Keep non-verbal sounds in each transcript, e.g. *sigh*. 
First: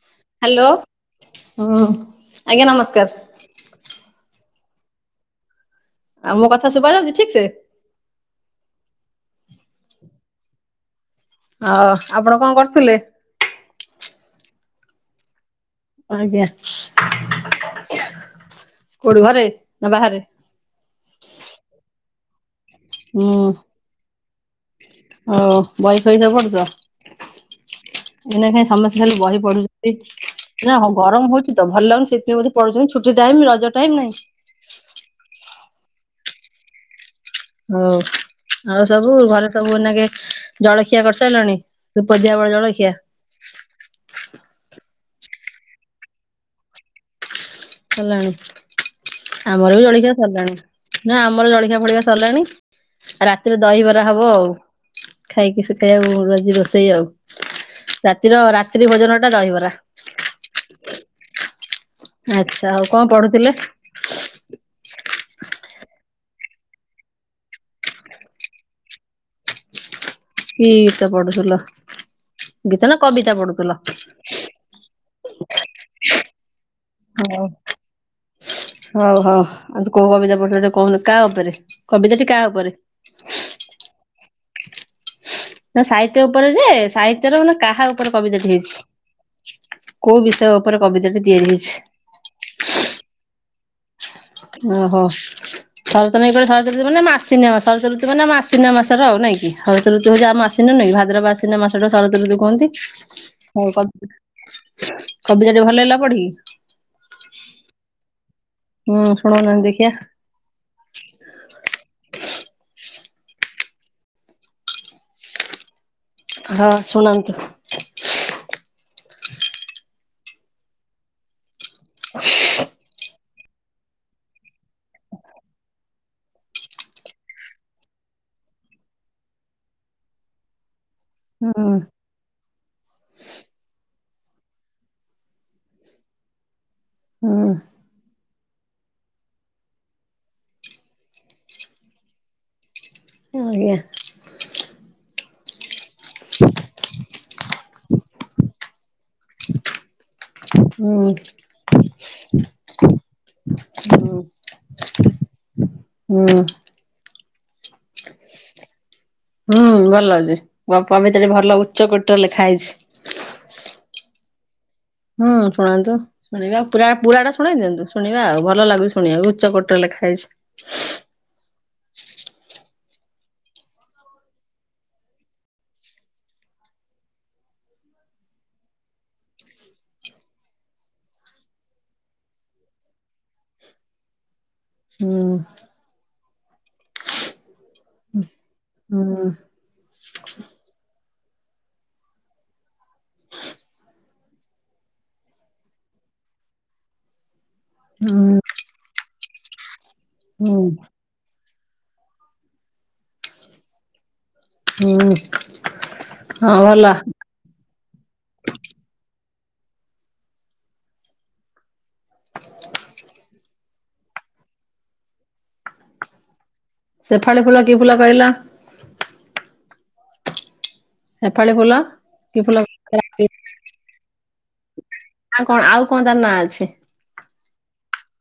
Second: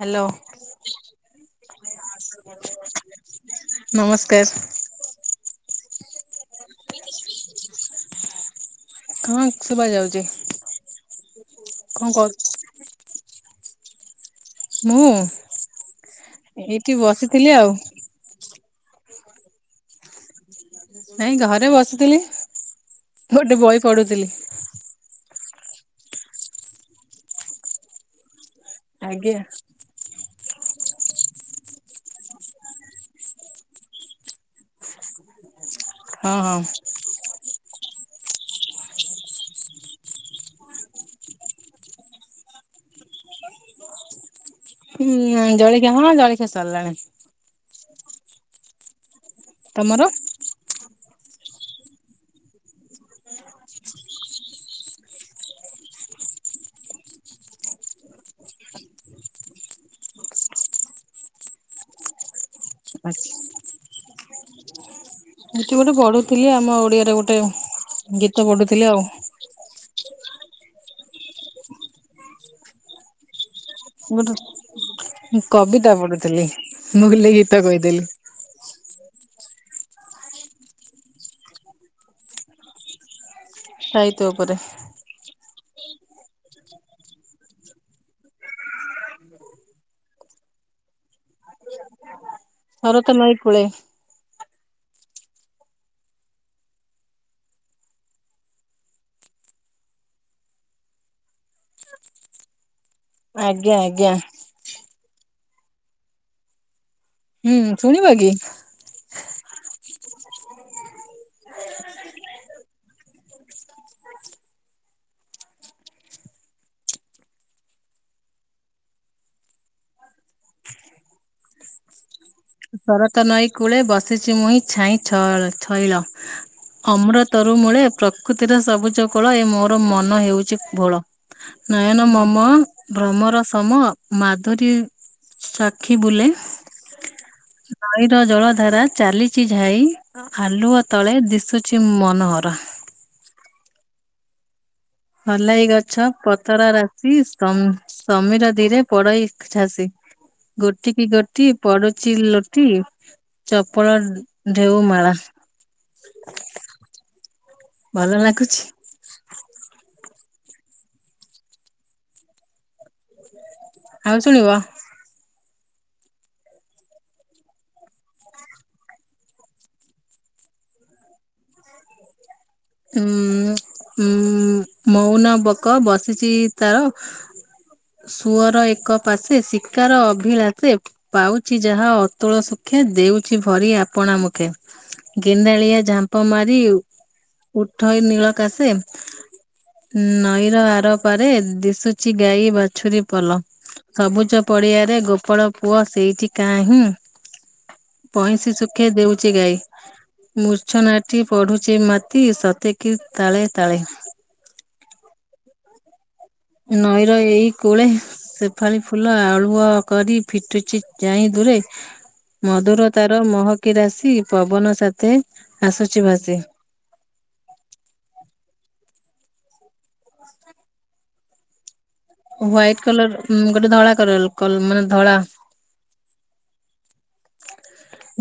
Hello hello, ହୁଁ ଆଜ୍ଞା ନମସ୍କାର। ନମସ୍କାର। ଆଉ ମୋ କଥା ଶୁବା ଯାଉଛି ଠିକ୍ ସେ? ହଁ ଶୁବା ଯାଉଛି। ହ ଆପଣ କଣ କରୁଥିଲେ? ମୁଁ ଆଜ୍ଞା। ଏଇଠି ବସିଥିଲି ଆଉ। କୋଉଠି ଘରେ ନା ବାହାରେ? ନାଇଁ ଘରେ ବସିଥିଲି ଗୋଟେ ବହି ପଢ଼ୁଥିଲି। ହ ବହି ପହି ସବୁ ପଡ଼ୁଛ? ଏନା କାଇଁ ସମସ୍ତେ ଖାଲି ଆଜ୍ଞା ବହି ପଢ଼ୁଛନ୍ତି। ନା ହଁ ଗରମ ହଉଛି ତ ଭଲ ଲାଗୁନି ସେଥିପାଇ ପଢ଼ୁଛନ୍ତି ଛୁଟି ଟାଇମ୍, ରଜ ଟାଇମ ନାଇଁ। ହଁ ହଁ। ହ ଆଉ ସବୁ ଘରେ ସବୁ ନାକେ ଜଳଖିଆ କରିସାରିଲାଣି ପଦିଆ ବେଳ ଜଳଖିଆ? ହଁ ଜଳିଖିଆ ହଁ ଜଳିଖିଆ ସରିଲାଣି। ସରିଲାଣି ଆମର ବି ତମର? ଜଳିଖିଆ ସରିଲାଣି। ନା ଆମର ଜଳିଖଆ ଫଳିକା ସରିଲାଣି ରାତିରେ ଦହିବରା ହବ ଆଉ। ଖାଇକି ସେଠି ଆଉ ଆଜି ରୋଷେଇ ଆଉ ରାତିର ରାତ୍ରି ଭୋଜନ ଟା ଦହିବରା। ଆଚ୍ଛା ଆଉ କଣ ପଢ଼ୁଥିଲେ? ଏଠି ଗୋଟେ ବଢୁଥିଲି ଆମ ଓଡ଼ିଆର ଗୋଟେ ଗୀତ ବଢୁଥିଲି ଆଉ। କି ଗୀତ ପଢ଼ୁଥିଲ? ଗୀତ ନା କବିତା ପଢ଼ୁଥିଲ? ଗୋଟେ କବିତା ପଢ଼ୁଥିଲି, ମୁହଲିରେ ହଉ ଗୀତ କହିଦେଲି। ହଉ ହଉ ଆଉ ତୁ କୋଉ କବିତା ପଢୁଥିଲୁ ଟିକେ କହୁନୁ କାହା ଉପରେ କବିତା ଟି କାହା ଉପରେ? ସାହିତ୍ୟ ଉପରେ। ନା ସାହିତ୍ୟ ଉପରେ ଯେ, ସାହିତ୍ୟର ମାନେ କାହା ଉପରେ କବିତା ଟି ହେଇଛି? କୋଉ ବିଷୟ ଉପରେ କବିତା ଟି ତିଆରି ହେଇଛି? ହରତ ନଈ କୂଳେ। ଓହୋ। ଶରତ ନଈକୂଳେ ଶରତ ଋତୁ ମାନେ ଆମ ଆଶ୍ଵିନ ମାସ ଶରତ ଋତୁ ମାନେ ଆଶ୍ଵିନ ମାସର ଆଉ ନାଇଁ କି *unintelligible* ନାଇଁ ଭାଦ୍ରବ ଆଶ୍ଵିନ ମାସଟା ଶରତ ଋତୁ କହନ୍ତି। ଆଜ୍ଞା ଆଜ୍ଞା *unintelligible* କବିତା ଟି ଭଲ ଲାଗିଲା ପଢ଼ିକି? ହୁଁ ଶୁଣିବ କି? ହୁଁ ଶୁଣୋଉନାହାନ୍ତି ଦେଖିଆ। ହଁ ଶୁଣନ୍ତୁ। *inaudible* ଶରତ ନଈ କୂଳେ ବସିଛି ମୁଇିଁ ଛାଇଁ ଛ ଛଇଳ ଅମୃତରୁ ମୂଳେ ପ୍ରକୃତିର ସବୁଜ କୋଳ ଏ ମୋର ମନ ହେଉଛି ଭୋଳ ହୁଁ ନୟନ ମମମା ଭ୍ରମର ସମ ମାଧୁରୀ ଚାକ୍ଷୀ ବୁଲେ। ହୁଁ। ନଈ ର ଜଳ ଧାରା ଚାଲିଛି ଝାଇ ଆଲୁଅ ତଳେ ଦିଶୁଚି ମନୋହରା *unintelligible* ହଲାଇ ଗଛ ପତରା ରାଶି ସମ୍ ସମୀର ଧିରେ ପଡଇ ଛାସି ଗୋଟି କି ହୁଁ ଗୋଟି ପଡୁଛି ଲୋଟି ଚପଳ ହୁଁ। ଢେଉମାଳା ହୁଁ। ଭଲ ଲାଗୁଛି। ହୁଁ ଭଲ ଅଛି ଗପ ଭିତରେ ଭଲ ଉଚ୍ଚ କୋଟି ର ଲେଖା ହେଇଛି। ଆଉ ଶୁଣିବ। ହୁଁ ଶୁଣାନ୍ତୁ। ଶୁଣିବା ପୁରା ପୁରାଟା ଶୁଣେଇ ଦିଅନ୍ତୁ ଶୁଣିବା ଆଉ ଭଲ ଲାଗୁଛି ଶୁଣିବାକୁ ଉଚ୍ଚ କୋଟିର ଲେଖା ହେଇଛି। ଉଁ ଉଁ ମୋଉନ ବକ ବସିଛି ତାର ସୁଅର ଏକ ପାଶେ ଶିକାର ଅଭିଳାଷେ ପାଉଛି ଯାହା ଅତୁଳ ଶୁଖେ ଦେଉଛି ଭରି ଆପଣା ମୁଖେ। ହୁଁ ଗେଣ୍ଡାଳିଆ ଝାମ୍ପ ମାରି ଉ ଉଠଇ ନୀଳ କାଶେ ହୁଁ ନଈର ଆରପାରେ ଦିଶୁଚି ଗାଈ ବାଛୁରୀ ପଲ। ସବୁଜ ପଡିଆରେ ଗୋପାଳ ପୁଅ ସେଇଠି କାହିଁ *inaudible* ପଇଁଶି ଶୁଖେ ଦେଉଛି ଗାଈ ହୁଁ ମୂର୍ଛନାଟି ପଢୁଛି ମା ଟି ସତେ କି ତାଳେ ତାଳେ। ହୁଁ। ହଁ ଭଲ। ନଈର ଏଇ କୂଳେ ସେଫାଳି ଫୁଲ ଆଳୁଅ କରି ଫିଟୁଛି ଯାଇ ଦୂରେ ମଧୁର ତାର ମହକି ରାଶି ପବନ ସାଥେ ଆସୁଛି ଭାସି। ସେଫାଳି ଫୁଲ କି ଫୁଲ କହିଲ? ସେଫାଳି ଫୁଲ। କି ଫୁଲ ହ୍ୱାଇଟ କଲର ଉଁ ଗୋଟେ ଧଳା କଲର କଲ ମାନେ ଧଳା। କଣ ଆଉ କଣ ତାର ନାଁ ଅଛି?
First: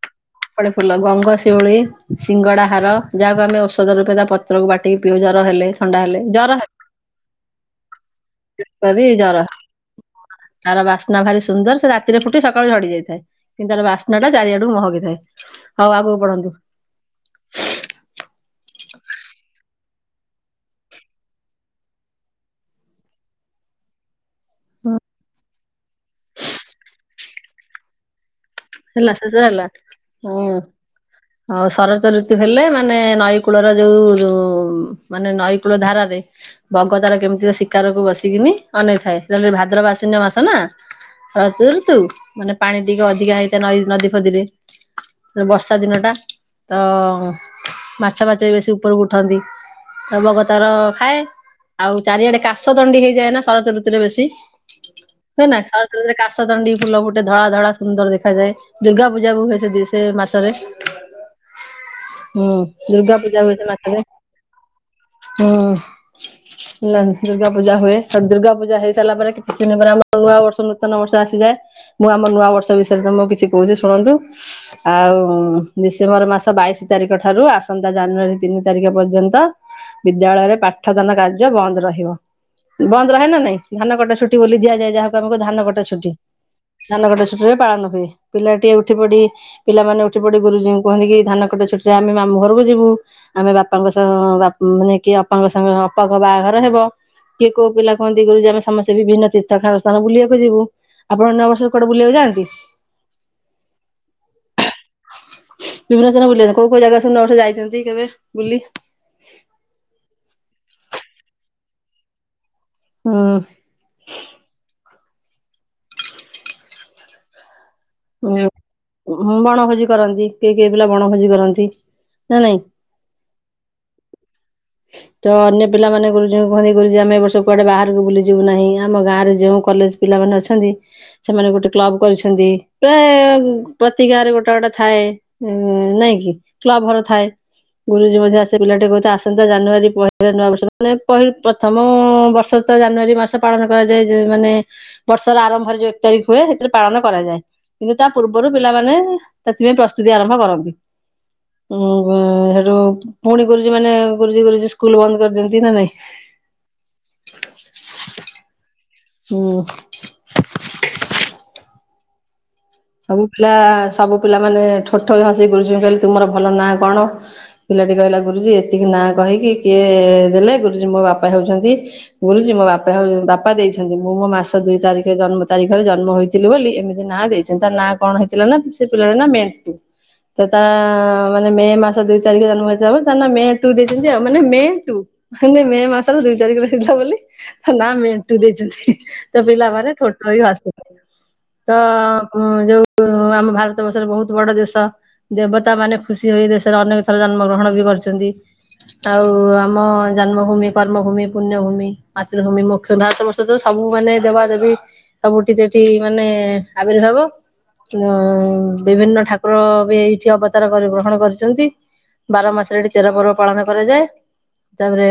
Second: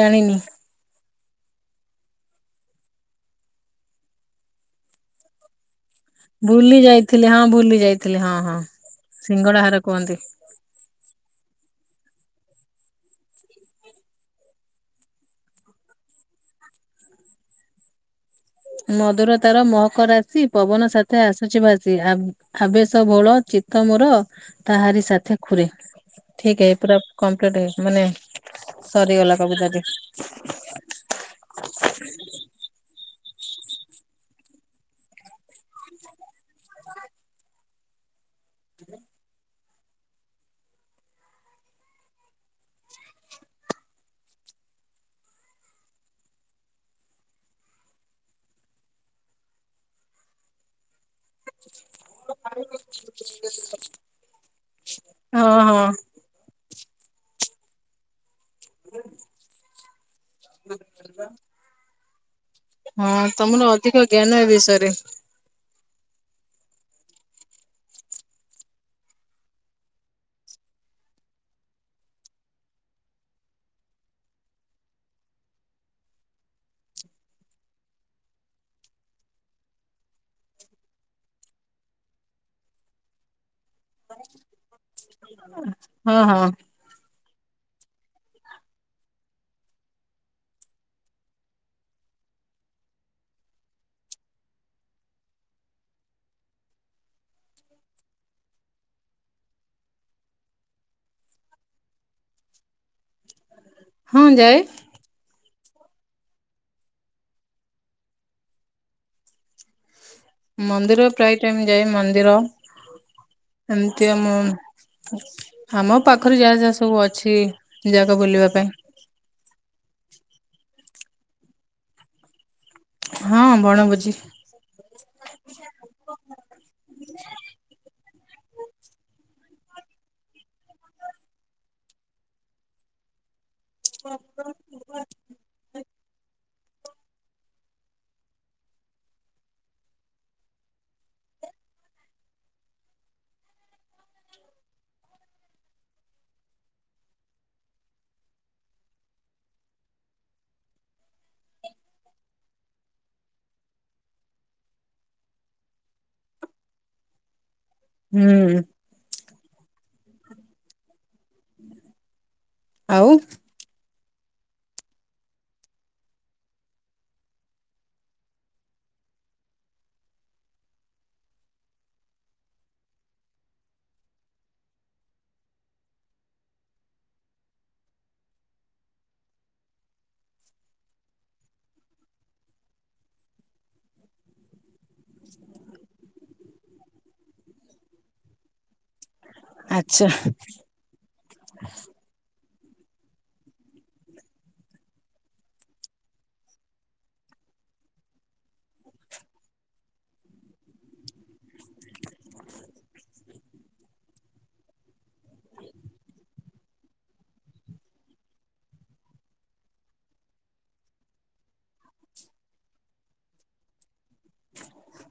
ଜାଣିନି। ଶେଫାଳି ଫୁଲ ଗଙ୍ଗଶିଉଳି ସିଙ୍ଗଡାହାର, ଯାହାକୁ ଆମେ ଔଷଧ ରୂପେ ତା ପତ୍ରକୁ ବାଟ ଟି ପିଉ ଜର ହେଲେ, ଥଣ୍ଡା ହେଲେ। ଜର ଭୁଲି ଯାଇଥିଲି ହଁ ଭୁଲି ଯାଇଥିଲି ହଁ ହଁ ହେଲେ ଜର ସିଙ୍ଗଡା ହାର କୁହନ୍ତି। ତାର ବାସ୍ନା ଭାରି ସୁନ୍ଦର ସେ ରାତିରେ ଫୁଟି ସକାଳେ ଝଡି ଯାଇଥାଏ। କିନ୍ତୁ ତାର ବାସ୍ନା ଟା ଚାରିଆଡକୁ ମହକି ଥାଏ। ହଉ ଆଗକୁ ପଢନ୍ତୁ। ମଧୁର ତାର ମହକ ରାତି ପବନ ସାଥ ଆସୁଛି ଭାସି ଆ ଉଁ ହାବେଶ ଭୋଳ ଚିତ ମୋର ତାହାରି ସାଥେ ଖୁରେ ଠିକ ଏଇ ପୁରା କମ୍ପ୍ଲିଟ ହେଇ ମାନେ ହେଲା ସରିଗଲା ଶେଜ ହେଲା। କବିତାଟି। ହୁଁ। ଆଉ ଶରତ ଋତୁ ହେଲେ ମାନେ ନଈ କୂଳର ଯୋଉ ଯୋଉ ଉଁ ମାନେ ନଈକୂଳ ଧାରାରେ ବଗ ତାର କେମିତି ଶିକାରକୁ ବସିକିନି ଅନେଇଥାଏ *unintelligible* ଭାଦ୍ରବ ଆଶ୍ୱିନମାସ ନା ସରତଋତୁ ମାନେ ପାଣି ଟିକେ ଅଧିକା ହେଇଥାଏ ନଈ ନଦୀ ଫଦୀରେ। ବର୍ଷା ଦିନ ଟା ତ ମାଛ ଫାଛ ବି ବେଶୀ ଉପରକୁ ଉଠନ୍ତି। ତ ବଗ ତାର ଖାଏ। ଆଉ ଚାରିଆଡେ କାଶ ଦଣ୍ଡି ହେଇଯାଏ ନା ଶରତ ଋତୁରେ ବେଶୀ ହୁଏ ହଁ ନା ଶରତ ହଁ। ଋତୁରେ କାଶ କାସତଣ୍ଡି ଫୁଲ ଗୁଟେ ଧଳା ଧଳା ସୁନ୍ଦର ଦେଖାଯଏ ଦୁର୍ଗା ପୂଜା କୁ ହୁଏ ସେବି ସେ ମାସ ହୁଁ ଦୁର୍ଗା ହଁ ପୂଜା ହୁଏ ସେ ତମର ଅଧିକ ମାସରେ। ଜ୍ଞାନ ଏ ବିଷୟରେ ହୁଁ। ନା ଦୁର୍ଗା ପୂଜା ହୁଏ ଆ ଦୁର୍ଗାୂପୁଜା ହେଇସାରିଲା ପରେ କିଛି ଦିନ ପରେ ଆମର ନୂଆ ବର୍ଷ ନୂତନ ବର୍ଷ ଆସିଯାଏ। ମୁଁ ଆମ ନୂଆ ବର୍ଷ ବିଷୟରେ ତମକୁ କିଛି କୋହୁଚି ଶୁଣନ୍ତୁ। ଆଉ ଡିସେମ୍ବର ମାସ ବାଇଶି ତାରିଖ ଠାରୁ ଆସନ୍ତା ଜାନୁଆରୀ ତିନି ତାରିଖ ପର୍ଯ୍ୟନ୍ତ ବିଦ୍ୟାଳୟରେ ପାଠଦାନ କାର୍ଯ୍ୟ ବନ୍ଦ ରହିବ ବନ୍ଦ ରହେ ନା ନାଇଁ? ଧାନ କଟା ଛୁଟି ବୋଲି ଦିଆଯାଏ ଯାହାକୁ ଆମ କହୂ ଧାନ କଟା ଛୁଟି ହଁ ହଁ ଧାନ କଟା ଛୁଟିରେ ପାଳନ ହୁଏ ପିଲା ଟିଏ ଉଠି ପଡି ପିଲାମାନେେ ଉଠି ପଡି ଗୁରୁଜୀଙ୍କୁ କୁହନ୍ତି କି ଧାନ କଟା ଛୁଟି ରେ ଆମେ ମାମୁଁ ଘରକୁ ଯିବୁ। ଆମେ ବାପାଙ୍କ ସହ ବା ଉଁ ମାନେ କି ଅପାଙ୍କ ସାଙ୍ଗ ଅପାଙ୍କ ବାହାଘର ହବ। କିଏ କୋଉ ପିଲା କହନ୍ତି ଗୁରୁଜୀ ଆମେ ସମସ୍ତେ ବି ଭିନ୍ନ ତୀର୍ଥ ସ୍ଥାନ ବୁଲିବାକୁ ଯିବୁ। ଆପଣ ନୂଆ ବର୍ଷରେ କୁଆଡେ ବୁଲିବାକୁ ଯଆନ୍ତି? ହଁ ଯାଏ। ବିଭିନ୍ନ *unintelligible* କୋଉ କୋଉ ଜାଗା ସବୁ *unintelligible* ଯାଇଚନ୍ତି କେବେ ବୁଲି? ମନ୍ଦିର ପ୍ରାୟେ ଟାଇମ ଯାଏ ମନ୍ଦିର। *unintelligible* ଏମିତି ଆମ ଆମ ପାଖରେ ଯାଆ ଯାଆ ସବୁ ଅଛି। ଏ ଜାଗା ବୁଲିବା ପାଇଁ। ବଣଭୋଜି କରନ୍ତି କିଏ କିଏ ପିଲା ବଣଭୋଜି କରନ୍ତି ନାା ନାଇଁ। ହଁ ବଣ ଭୋଜି। *inaudible* ତ ଅନ୍ୟ ପିଲାମାନେ ଗୁରୁଜୀ ଙ୍କୁ କହନ୍ତି ଗୁରୁଜୀ ଆମେ ଏ ବର୍ଷ କୁଆଡେ ବାହାରକୁ ବୁଲିିବୁ ନାହିଁ ଆମ ଗାଁରେ ଯେଉଁ କଲେଜ ପିଲାମାନେ ଅଛନ୍ତି ସେମାନେ ଗୋଟେ କ୍ଲବ କରିଛନ୍ତି ପ୍ରାୟେ ପ୍ରତି ଗାଁ ରେ ଗୋଟେ ଗୋଟେ ଥାଏ ଉଁ ନାଇଁ କି କ୍ଲବଘର ଥାଏ। ଗୁରୁଜୀ *unintelligible* ଆସେ ପିଲାଟି କୋହୁଥାଏ ଆସନ୍ତା ଜାନୁଆରୀ। *unintelligible* ପ୍ରଥମ ବର୍ଷ ତ ଜାନୁଆରୀ ମାସ ପାଳନ କରାଯାଏ ମାନେ ବର୍ଷର ଆରମ୍ଭରେ ଯୋଉ ଏକ ତାରିକ ହୁଏ ହେଥିରେ ପାଳନ କରାଯାଏ। କିନ୍ତୁ ତା ପୂର୍ବରୁ ପିଲାମାନେ ସେଥିପାଇଁ ପ୍ରସ୍ତୁତି ଆରମ୍ଭ କରନ୍ତି। ହୁଁ ହୁଁ ହେଟୁ ପୁଣି ଗୁରୁଜୀ ମାନେ ଗୁରୁଜୀ ଗୁରୁଜୀ ସ୍କୁଲ ବନ୍ଦ କରିଦିଅନ୍ତି ନା ନାଇଁ? ହୁଁ ହୁଁ। ଆଉ ସବୁ ପିଲା ସବୁ ପିଲା ମାନେ ଠୋ ଠୋ କି ହସି କିଗୁରୁଜୀ ଙ୍କୁ କହିଲେ ତୁମର ଭଲ ନାଁ କଣ? ପିଲାଟି କହିଲା ଗୁରୁଜୀ ଏତିକି ନାଁ କହିକି କିଏ ଦେଲେ ଗୁରୁଜୀ ମୋ ବାପା ହେଉଛନ୍ତି ଗୁରୁଜୀ ମୋ ବାପା ବାପା ଦେଇଛନ୍ତି ମୁଁ ମୋ ମାସ ଦୁଇ ତାରିଖ ଜନ୍ମ ତାରିଖରେ ଜନ୍ମ ହୋଇଥିଲି ବୋଲି ଏମିତି ନାଁ ଦେଇ *unintelligible* ନାଁ କଣ ହେଇଥିଲା ନା ସେ ପିଲାଟା ନା ମେଣ୍ଟୁ। ତ ତା ମାନେ ମେ ମାସ ଦିଇ ତାରିଖ ଜନ୍ମ ହେଇ ମେ ଟୁ ଦେଇଛନ୍ତି ଆଉ ମାନେ ମେ ଟୁ। *unintelligible* ମେ ମାସର ଦୁଇ ଚାରିଖ ରେ ହେଇଥିଲା ବୋଲି ତା ନାଁ ମେଣ୍ଟୁ ଦେଇଚନ୍ତି। ତ ପିଲା ମାନେ ଠୋ ଆଚ୍ଛା ଠୋ ହେଇକି ହସିଲେ ତ ଉଁ ଯୋଉ ଆମ ଭାରତ ବର୍ଷର ବହୁତ ବଡ ଦେଶ ଦେବତା ମାନେ ଖୁସି ହୋଇ ଦେଶରେ ଅନେକ ଥର ଜନ୍ମ ଗ୍ରହଣ ବି କରିଛନ୍ତି ଆଉ ଆମ ଜନ୍ମଭୂମି କର୍ମଭୂମି ପୁଣ୍ୟଭୂମି ମାତୃଭୂମି ମୁଖ ତଃ ବର୍ଷ ତ ସବୁ ମାନେ ଦେବା ଦେବି ସବୁଠି ସେଠି ମାନେ ଆବିର୍ଭାବ ଉ ବିଭିନ୍ନ ଠାକୁର ବି ଏଇଠି ଅବତାର କରି ଗ୍ରହଣ କରିଛନ୍ତି ବାର ମାସରେ ଏଠି ତେର ପର୍ବ ପାଳନ କରାଯାଏ ତାପରେ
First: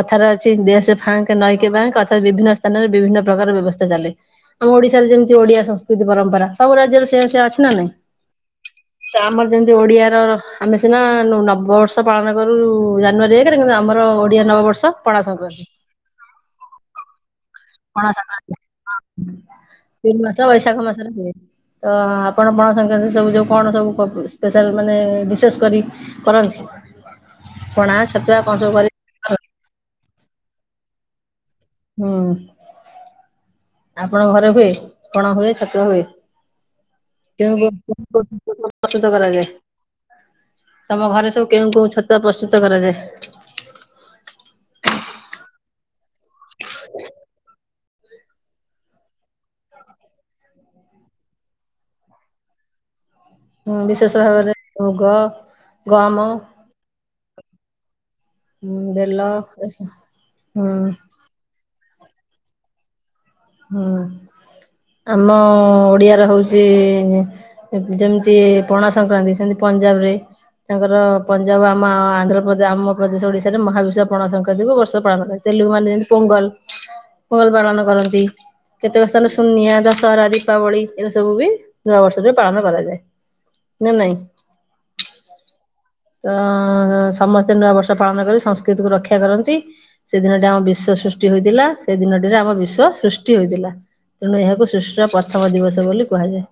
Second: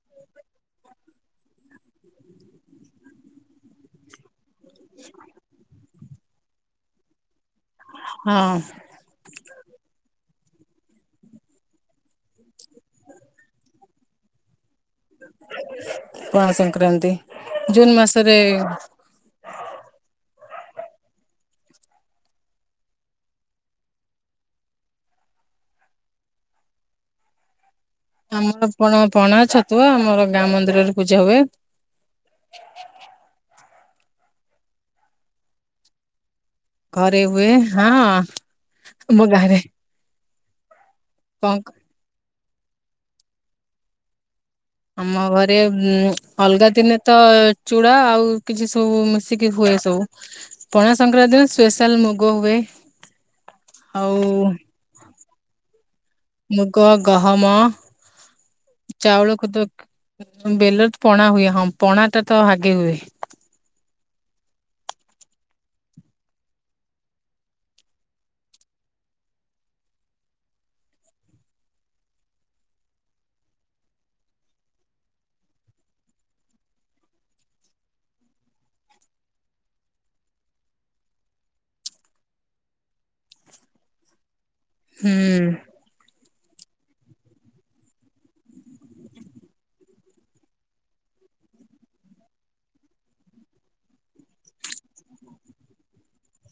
କଥାର ଅଛି ଦେଶ ଫାଙ୍କେ ନଈକେ ଫାଙ୍କେତ ତଥା ବିଭିନ୍ନ ସ୍ଥାନରେ ବିଭିନ୍ନ ପ୍ରକାର ବ୍ୟବସ୍ଥା ଚାଲେ ଆମ ଓଡିଶାରେ ଯେମିତି ଓଡିଆ ସଂସ୍କୃତି ପରମ୍ପରା ସବୁ ରାଜ୍ୟରେ ସେ ସେ ଅଛି ନା ନାଇଁ ହୁଁ। ଆମର ଯେମିତି ଓଡିଆ ର ଆମେ ସିନା ନବବର୍ଷ ପାଳନ କରୁ ଜାନୁଆରୀରେ କିନ୍ତୁ ଆମର ଓଡିଆ ନବବର୍ଷ ପଣା ସଂକ୍ରାନ୍ତି ପଣାସଂକ୍ରାନ୍ତି ଜୁନ୍‌ ମାସରେ ଜୁନ୍ ମାସ ବୈଶାଖ ମାସରେ ହୁଏ। ତ ଆପଣ ପଣାସଂକ୍ରାନ୍ତି ସବୁ ଯୋଉ କଣ ସବୁ ସ୍ପେଶାଲ୍ ମାନେ ବିସେସ୍ କରି କରନ୍ତି ପଣା ଛତୁଆ ଆମର ସବୁ କରି କଣ ପଣା ଛତୁଆ ଆମର ଗାଁ ମନ୍ଦିରରେ ପୂଜା ହୁଏ। ହୁଁ ଆପଣଙ୍କ ଘରେ ହୁଏ କଣ ହୁଏ ଛତୁଆ ହୁଏ? ଘରେ କେ ହୁଏ ହଁ *unintelligible* ପ୍ରସ୍ତୁତ ଆମ କରାଯାଏ ଗାଁରେ ତମ ଘରେ ସବୁ କଣ କେଉଁ କେଉଁ ଛତୁଆ ପ୍ରସ୍ତୁତ କରାଯାଏ? ଆମ ଘରେ ଉ ଅଲଗା ଦିନେ ତ ଚୂଡା ଆଉ କିଛି ସବୁ ମିଶିକି ହୁଏ ସବୁ ପଣା ସଂକ୍ରାନ୍ତି ରେ ସ୍ପେଶାଲ ମୁଗ ହୁଏ। ହୁଁ ଆଉ ବିଶେଷ ଭାବରେ ମୁଗ ଗହମ ମୁଗ ଗହମ ବେଲ ଚାଉଳକୁ ଏସବୁ ତ ହୁଁ ବେଲ ପଣା ହୁଏ ହଁ ପଣା ଟା ତ ଆଗେ ହୁଏ। ହୁଁ ଆମ ଓଡିଆ ର ହଉଛି ଯେମିତି ପଣା ସଂକ୍ରାନ୍ତି ସେମିନ୍ତି ପଞ୍ଜାବ ରେ ତାଙ୍କର ପଞ୍ଜାବ ଆମ ଆନ୍ଧ୍ରପ୍ରଦେଶ ଆମ ପ୍ରଦେଶ ଓଡିଶାରେ ମହାବିଶ୍ୱ ପଣା ସଂକ୍ରାନ୍ତିକୁ ବର୍ଷ ପାଳନ କରାଯାଏ। ସେ ଲୋକମାନେ ଯେମିତି ପୋଙ୍ଗଲ ପୋଙ୍ଗଲ ପାଳନ କରନ୍ତି। କେତେକ ସ୍ଥାନ ସୁୁନିଆ ଦଶହରା ଦୀପାବଳି ଏରା ସବୁ ବି ନୂଆବର୍ଷରେ ପାଳନ କରାଯାଏ। ନା ନାଇଁ। ହୁଁ। ତ ସମସ୍ତେ ନୂଆ ବର୍ଷ ପାଳନ କରି ସଂସ୍କୃତିକୁୁ ରକ୍ଷା କରନ୍ତି। ସେଦିନଟି ଆମ ବିଶ୍ଵ ସୃଷ୍ଟି ହୋଇଥିଲା ସେ ଦିନ ରେ ଆମ ବିଶ୍ୱ ସୃଷ୍ଟି ସୃଷ୍ଟି ହେଇଥିଲା ତେଣୁ ଏହାକୁ ସୃଷ୍ଟି ର ପ୍ରଥମ ଦିବସ ବୋଲି କୁହାଯାଏ।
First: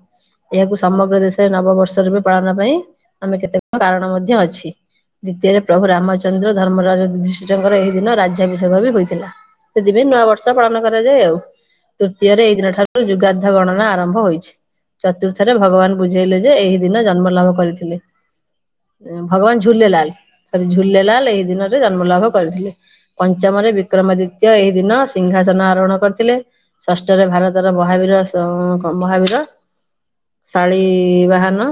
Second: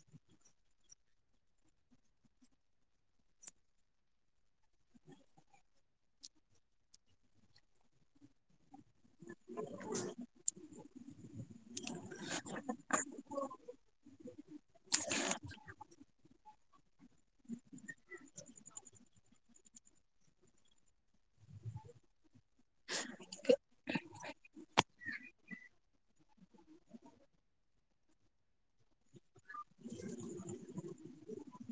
ଏହାକୁ ସମଗ୍ର ଦେଶରେ ନବବର୍ଷ ରୂପେ ପାଳନ ପାଇଁ ଆମେ କେତେକ କାରଣ ମଧ୍ୟ ଅଛି। ଦ୍ୱିତୀୟରେ ପ୍ରଭୁ ରାମଚନ୍ଦ୍ର ଧର୍ମରାଜ ଯୁଧିଷ୍ଠୀରଙ୍କର ଏହି ଦିନ ରାଜ୍ୟାଭିଷେକ ବି ହୋଇଥିଲା ଥିଲା ସେଥିପାଇଁ ନୂଆ ବର୍ଷ ପାଳନ କରାଯାଏ ଆଉ ତୃତୀୟରେ ଏଇ ଦିନ ଠାରୁ ଯୁଗାଧ ଗଣନା ଆରମ୍ଭ ହୋଇଛି ଚତୁର୍ଥରେ ଭଗବାନ ବୁଝେଇଲେ ଯେ ଏହି ଦିନ ଜନ୍ମ ଲାଭ କରିଥିଲେ। ଭଗବାନ ଝୁଲେଲାଲ ସରି ଝୁଲେଲାଲ ଏଇ ଦିନରେ ଜନ୍ମଲାଭ କରିଥିଲେ। ପଞ୍ଚମରେ ବିକ୍ରମାଦିତ୍ୟ ଏହିଇ ଦିନ ସିଂହାସନ ଆରୋହଣ କରିଥିଲେ। ଷଷ୍ଠରେ ଭାରତର ମହାବୀର ମହାବୀର ଶାଳି ବାହାନ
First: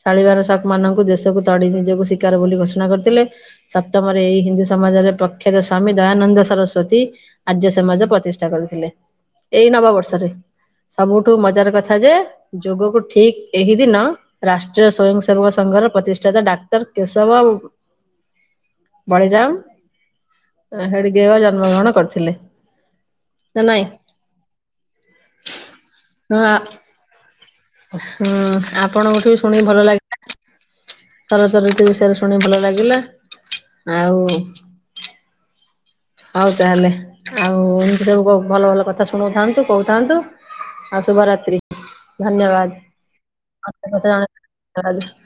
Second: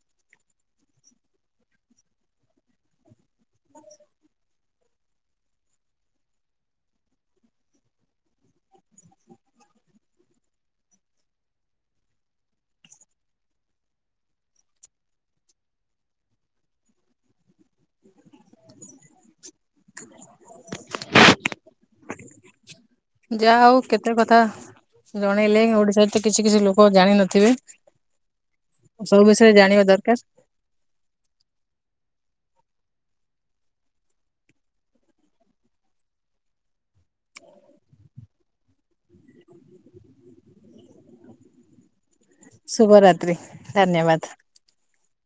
ଶାଳିବାର ଶାକମାନଙ୍କୁ ଦେଶକୁ ତଡ଼ି ନିଜକୁ ଶିକାର ବୋଲି ଘୋଷଣା କରିଥିଲେ। ସପ୍ତମରେ ଏଇ ହିନ୍ଦୁ ସମାଜରେ ପ୍ରଖ୍ୟାତ ସ୍ଵାମୀ ଦୟାନନ୍ଦ ସରସ୍ୱତୀ ଆର୍ଯ୍ୟ ସମାଜ ପ୍ରତିଷ୍ଠା କରିଥିଲେ। ଏଇ ନବବର୍ଷରେ ସବୁଠୁ ମଜାର କଥା ଯେ ଯୋଗକୁ ଠିକ୍ ଏହି ଦିନ ରାଷ୍ଟ୍ରୀୟ ସ୍ଵୟଂ ସେବକ ସଂଘର ପ୍ରତିଷ୍ଠାତା ଡାକ୍ତର କେଶବ ବାବୁ। ବଳିରାମ ହେଡଗେୟ ଜନ୍ମ ଗ୍ରହଣ କରିଥିଲେ। ଯାହା ନା ହଉ ନାଇଁ? କେତେ କଥା ଜଣେଇଲେ ଓଡିଶାର ତ ହଁ କିଛି କିଛି ଲୋକ ଜାଣିିନଥିବେ। ହୁଁ ଆପଣଙ୍କଠୁ ବି ଶୁଣି ଜାଣିବା ଭଲ ଲାଗି ଦରକାର ଶରତ ଋତୁ ବିଷୟରେ ଶୁଣି ଭଲ ଲାଗିଲା। ଆଉ ହଉ ତାହେଲେ ଆଉ ଏମିତି ସବୁ କୋ ଭଲ ଭଲ କଥା ଶୁଣଉଥାନ୍ତୁ କହୁଥାଆନ୍ତୁ। ଆଉ ଶୁଭରାତ୍ରି ଶୁଭରାତ୍ରି ଧନ୍ୟବାଦ। ଧନ୍ୟବାଦ। *unintelligible*